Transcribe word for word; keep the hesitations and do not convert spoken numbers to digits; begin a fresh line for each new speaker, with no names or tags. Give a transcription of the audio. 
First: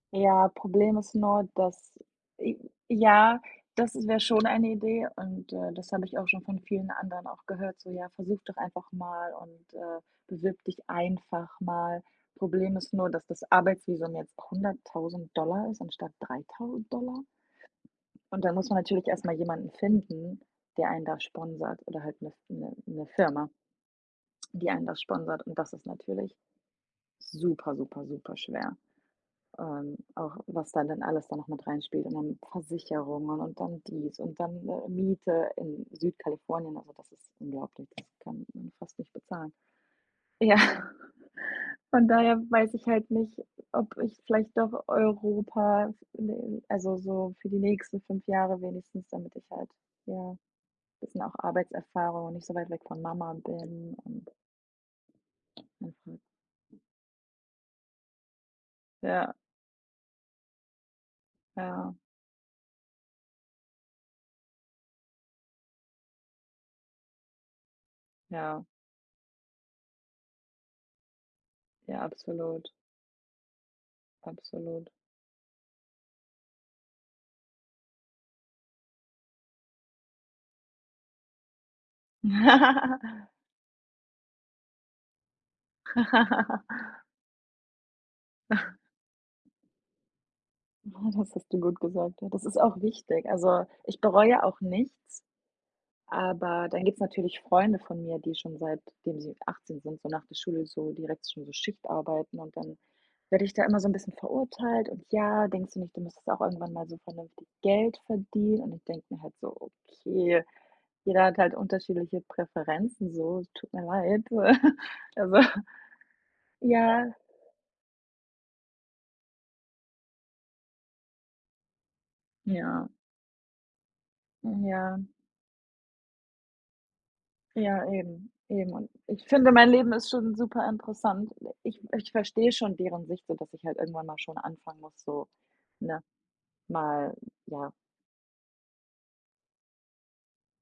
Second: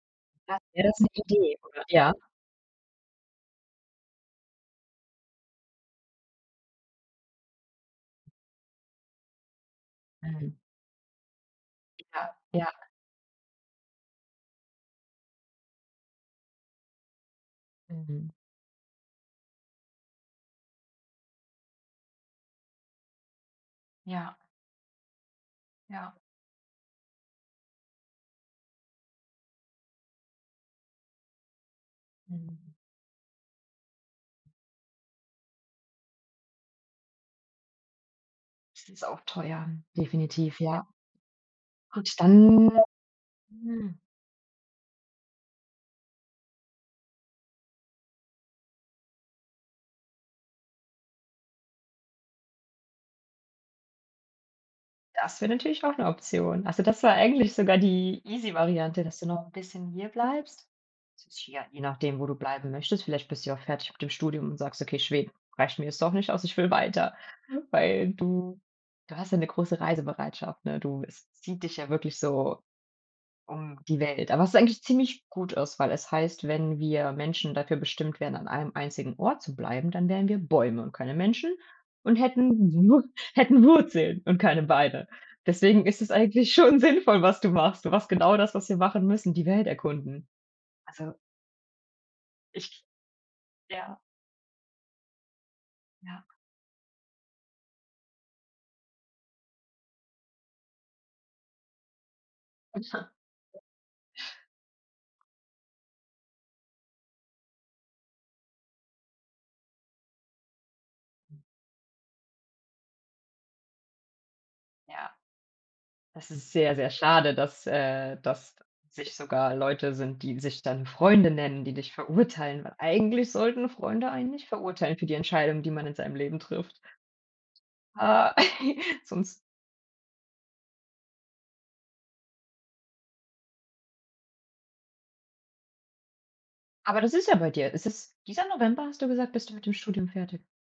Ja,
Ach, wäre
Problem
das 'ne
ist nur,
Idee? Oder
dass
ja?
äh, ja, das wäre schon eine Idee und, äh, das habe ich auch schon von vielen anderen auch gehört, so: „Ja, versuch doch einfach mal und, äh,
Mhm.
bewirb dich einfach mal.“
Ja. Ja.
Problem ist nur, dass das Arbeitsvisum jetzt hunderttausend Dollar ist anstatt dreitausend Dollar.
Mhm.
Und dann muss man natürlich erst mal jemanden finden, der einen da sponsort oder halt 'ne f 'ne 'ne Firma
Ja.
die einen das sponsort. Und das ist
Ja.
natürlich super, super, super schwer. Ähm, auch was da dann alles da noch mit reinspielt und dann
Mhm.
Versicherungen und dann dies und dann, äh, Miete in Südkalifornien. Also, das ist unglaublich, das kann man
Das
fast
ist
nicht
auch
bezahlen.
teuer,
Ja,
definitiv, ja.
von
Und
daher
dann
weiß ich halt nicht,
Hm.
ob ich vielleicht doch Europa [unintelligible] also, so für die nächsten fünf Jahre wenigstens, damit ich halt ja, bisschen auch Arbeitserfahrung und nicht so weit weg von Mama bin und
Das wäre natürlich auch 'ne
Mhm.
Option. Also, das war eigentlich sogar die easy Variante, dass du
Ja.
noch 'n bisschen hier bleibst. tja, je
Ja.
nachdem, wo du bleiben möchtest. Vielleicht bist du ja auch fertig mit dem Studium und sagst: „Okay, Schweden reicht mir jetzt doch nicht aus. Ich will weiter.“ Weil, du
Ja.
du hast ja 'ne große Reisebereitschaft, ne? Du es zieht dich ja
Ja,
wirklich so
absolut.
um die Welt. Aber es ist eigentlich
Absolut.
ziemlich gut aus, weil es heißt, wenn wir Menschen dafür bestimmt wären, an einem einzigen Ort zu bleiben, dann wären wir Bäume und keine Menschen und hätten Wur hätten Wurzeln und keine Beine. Deswegen ist es eigentlich schon sinnvoll, was du machst. Du machst genau das, was wir machen müssen, die Welt erkunden.
Ja,
Also
das hast du gut gesagt. Und das ist auch
Ich
wichtig. Also,
ja.
ich bereue auch nichts
Ja.
aber dann gibt es natürlich Freunde von mir, die schon seitdem sie achtzehn sind, so nach der Schule so direkt schon so Schichtarbeiten und dann
[unintelligible]
werde ich da immer so 'n bisschen verurteilt und: „Ja, denkst du nicht, du müsstest auch irgendwann mal so vernünftig Geld verdienen?“ Und ich denke mir halt so: „Okay, jeder hat halt unterschiedliche Präferenzen so, tut mir leid.“
Ja,
Also
das ist sehr, sehr
ja.
schade, dass, äh dass sich sogar Leute sind, die sich dann Freunde nennen, die dich verurteilen, weil
Ja.
eigentlich sollten Freunde einen nicht verurteilen
Ja.
für die Entscheidungen, die man in seinem Leben trifft.
Ja, eben,
Ah,
eben. Ich
sonst
finde, mein Leben ist schon super interessant. Ich ich verstehe schon deren Sicht, so dass ich halt irgendwann mal schon anfangen muss, so, ne,
Aber
mal
das ist ja bei
ja.
dir. Ist es dieser November, hast du gesagt, bist du mit dem Studium fertig?